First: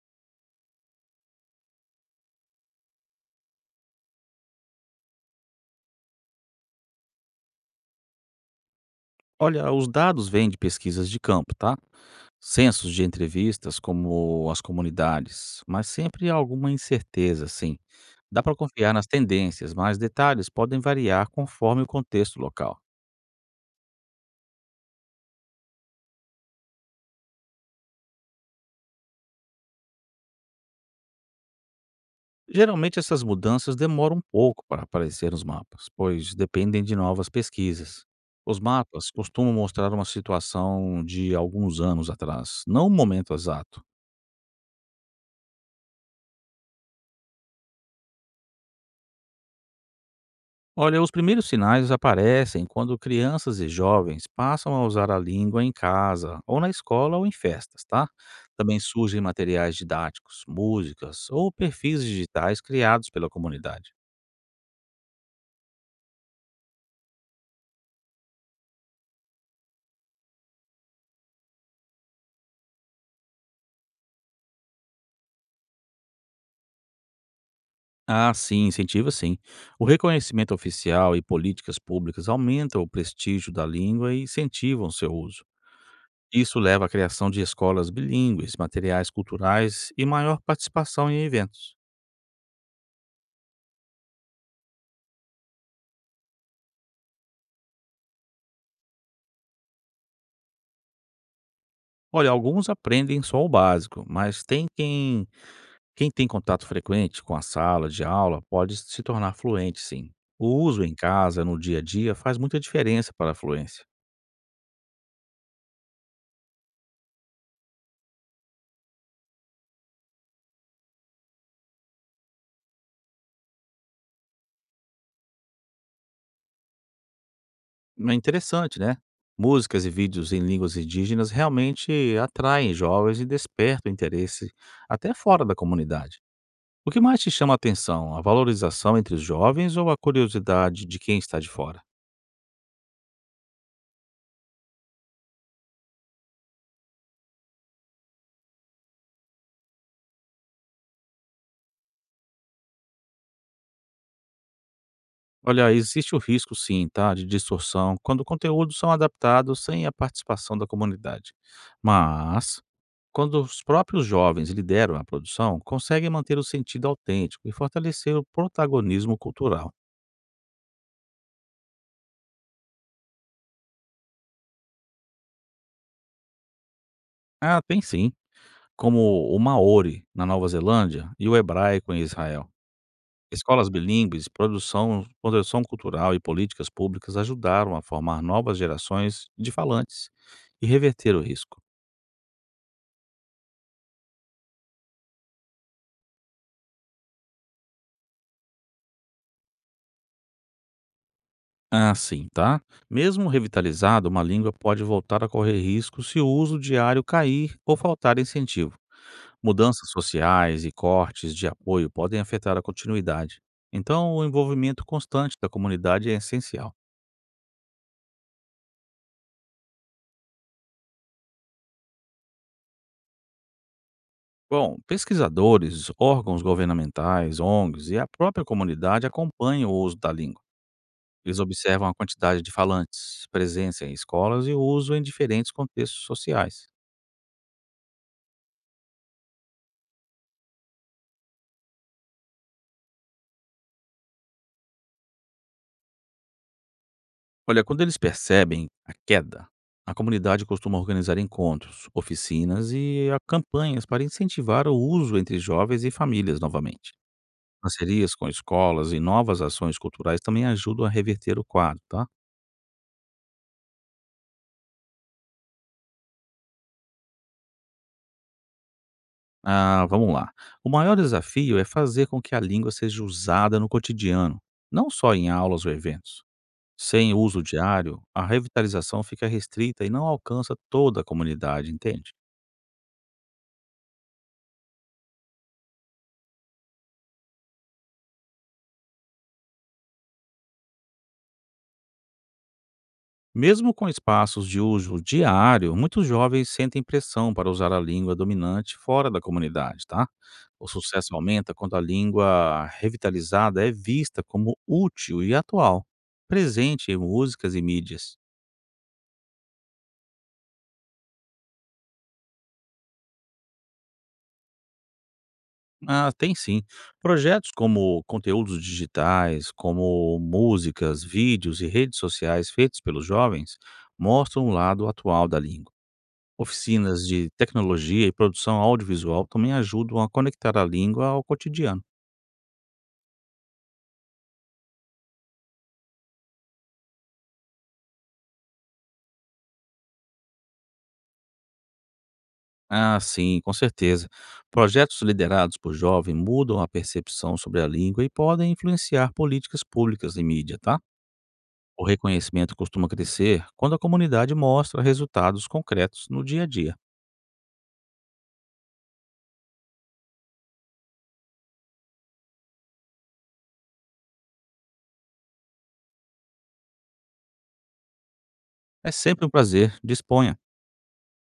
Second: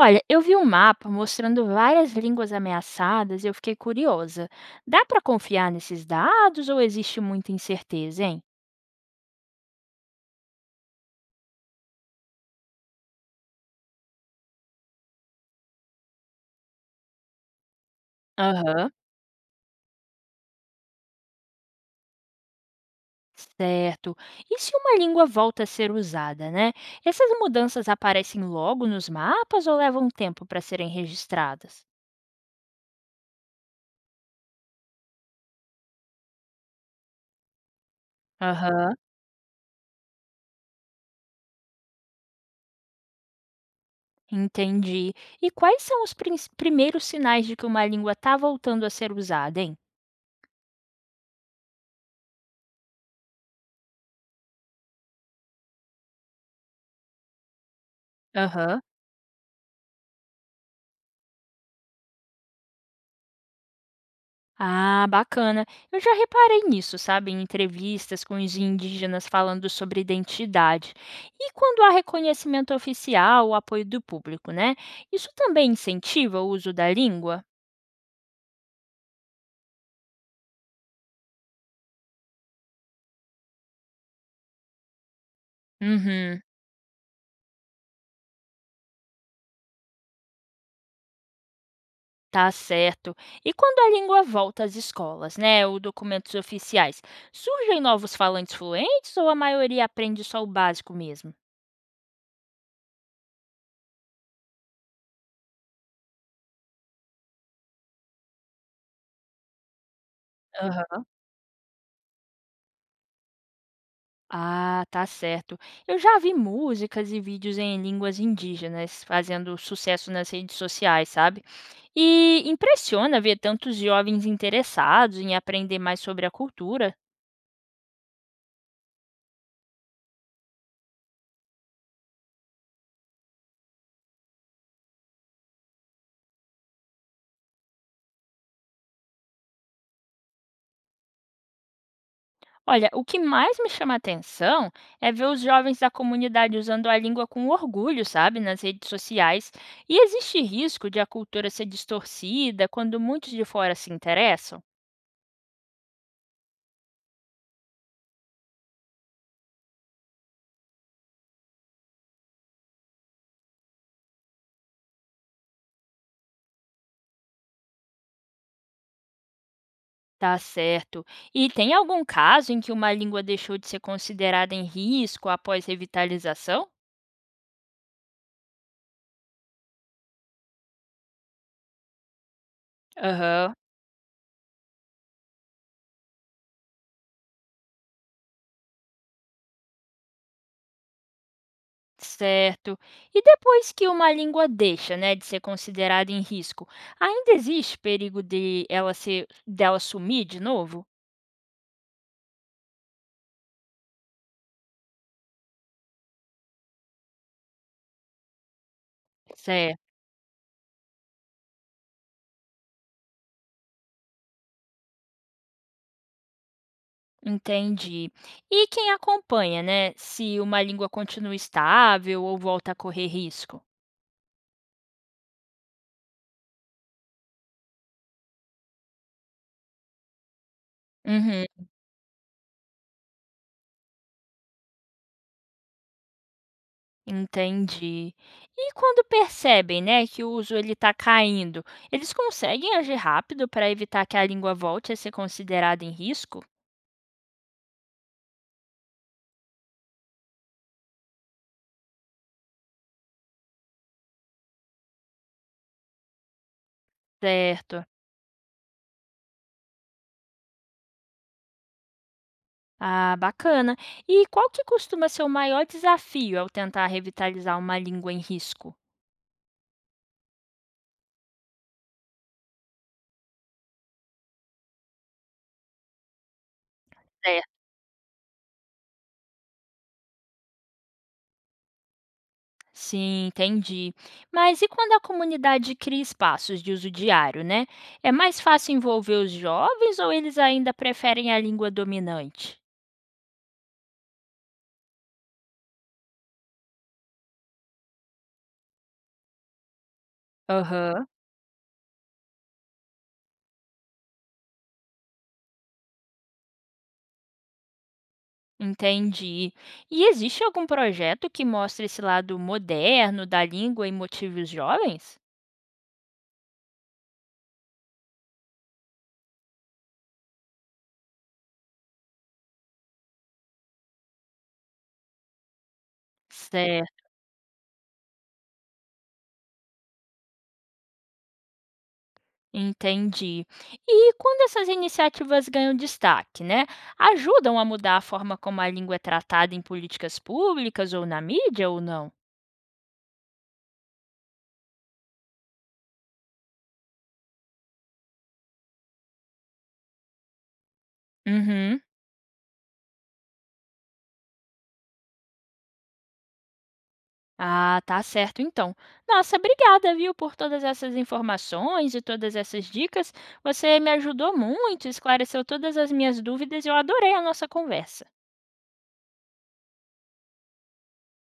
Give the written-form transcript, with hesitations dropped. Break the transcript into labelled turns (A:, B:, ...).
A: Olha, eu vi um mapa mostrando várias línguas ameaçadas e eu fiquei curiosa. Dá para confiar nesses dados ou existe muita incerteza, hein?
B: Olha, os dados vêm de pesquisas de campo, tá? Censos de entrevistas, como as comunidades, mas sempre há alguma incerteza, sim. Dá para
A: Aham.
B: confiar nas tendências, mas detalhes podem variar conforme o contexto local.
A: Certo. E se uma língua volta a ser usada, né? Essas mudanças aparecem logo nos mapas ou levam tempo para serem registradas?
B: Geralmente, essas mudanças demoram um pouco para aparecer nos mapas, pois dependem de novas pesquisas. Os
A: Aham.
B: mapas costumam mostrar uma situação de alguns anos atrás, não o momento exato.
A: Entendi. E quais são os primeiros sinais de que uma língua está voltando a ser usada, hein?
B: Olha, os primeiros sinais aparecem quando crianças e jovens passam a usar a língua em casa, ou na escola ou em festas, tá? Também
A: Aham.
B: surgem materiais didáticos, músicas ou perfis digitais criados pela comunidade.
A: Ah, bacana. Eu já reparei nisso, sabe, em entrevistas com os indígenas falando sobre identidade. E quando há reconhecimento oficial, o apoio do público, né? Isso também incentiva o uso da língua?
B: Ah, sim, incentiva sim. O reconhecimento oficial e políticas públicas aumentam o prestígio da língua e incentivam seu uso.
A: Uhum,
B: Isso leva à criação de escolas bilíngues, materiais culturais e maior participação em eventos.
A: tá certo. E quando a língua volta às escolas, né, ou documentos oficiais, surgem novos falantes fluentes ou a maioria aprende só o básico mesmo?
B: Olha, alguns aprendem só o básico, mas tem quem Quem tem contato frequente com a sala de aula pode se tornar fluente, sim. O uso em casa, no dia a dia, faz muita diferença para a fluência.
A: Ah, tá certo. Eu já vi músicas e vídeos em línguas indígenas fazendo sucesso nas redes sociais, sabe? E impressiona ver tantos jovens interessados em aprender mais sobre a cultura.
B: É interessante, né? Músicas e vídeos em línguas indígenas realmente atraem jovens e despertam interesse até fora da comunidade. O que mais te chama a atenção? A valorização entre os jovens ou a curiosidade de quem está de fora?
A: Olha, o que mais me chama atenção é ver os jovens da comunidade usando a língua com orgulho, sabe, nas redes sociais. E existe risco de a cultura ser distorcida quando muitos de fora se interessam?
B: Olha, existe o risco sim, tá, de distorção quando conteúdos são adaptados sem a participação da comunidade. Mas, quando os próprios jovens lideram a produção, conseguem manter o sentido autêntico e fortalecer o protagonismo cultural.
A: Tá certo. E tem algum caso em que uma língua deixou de ser considerada em risco após revitalização?
B: Ah, tem sim, como o Maori na Nova Zelândia e o hebraico em Israel.
A: Aham,
B: Escolas bilíngues, produção cultural e políticas públicas ajudaram a formar novas gerações de falantes e reverter o risco.
A: certo. E depois que uma língua deixa, né, de ser considerada em risco, ainda existe perigo de ela ser, dela sumir de novo?
B: Ah, sim, tá? Mesmo revitalizada, uma língua pode voltar a correr risco se o uso diário cair ou faltar incentivo.
A: Certo.
B: Mudanças sociais e cortes de apoio podem afetar a continuidade. Então, o envolvimento constante da comunidade é essencial.
A: Entendi. E quem acompanha, né, se uma língua continua estável ou volta a correr risco?
B: Bom, pesquisadores, órgãos governamentais, ONGs e a própria comunidade acompanham o uso da língua. Eles
A: Uhum.
B: observam a quantidade de falantes, presença em escolas e o uso em diferentes contextos sociais.
A: Entendi. E quando percebem, né, que o uso ele está caindo, eles conseguem agir rápido para evitar que a língua volte a ser considerada em risco?
B: Olha, quando eles percebem a queda, a comunidade costuma organizar encontros, oficinas e campanhas para incentivar o uso entre jovens e famílias novamente.
A: Certo.
B: Parcerias com escolas e novas ações culturais também ajudam a reverter o quadro, tá?
A: Ah, bacana. E qual que costuma ser o maior desafio ao tentar revitalizar uma língua em risco?
B: Ah, vamos lá. O maior desafio é fazer com que a língua seja usada no cotidiano, não só em aulas ou eventos. Sem uso
A: Certo.
B: diário, a revitalização fica restrita e não alcança toda a comunidade, entende?
A: Sim, entendi. Mas e quando a comunidade cria espaços de uso diário, né? É mais fácil envolver os jovens ou eles ainda preferem a língua dominante?
B: Mesmo com espaços de uso diário, muitos jovens sentem pressão para usar a língua dominante fora da comunidade, tá? O
A: Aham.
B: sucesso aumenta quando a língua revitalizada é vista como útil e atual, presente em músicas e mídias.
A: Entendi. E existe algum projeto que mostre esse lado moderno da língua e motive os jovens?
B: Ah, tem sim. Projetos como conteúdos digitais, como músicas, vídeos e redes sociais feitos pelos jovens mostram o lado atual da língua. Oficinas
A: Certo,
B: de tecnologia e produção audiovisual também ajudam a conectar a língua ao cotidiano.
A: entendi. E quando essas iniciativas ganham destaque, né? Ajudam a mudar a forma como a língua é tratada em políticas públicas ou na mídia ou não?
B: Ah, sim, com certeza. Projetos liderados por jovens mudam a percepção sobre a língua e podem influenciar políticas públicas e mídia, tá?
A: Uhum.
B: O reconhecimento costuma crescer quando a comunidade mostra resultados concretos no dia a dia.
A: Ah, tá certo então. Nossa, obrigada, viu, por todas essas informações e todas essas dicas. Você me ajudou muito, esclareceu todas as minhas dúvidas e eu adorei a nossa conversa.
B: É sempre um prazer, disponha.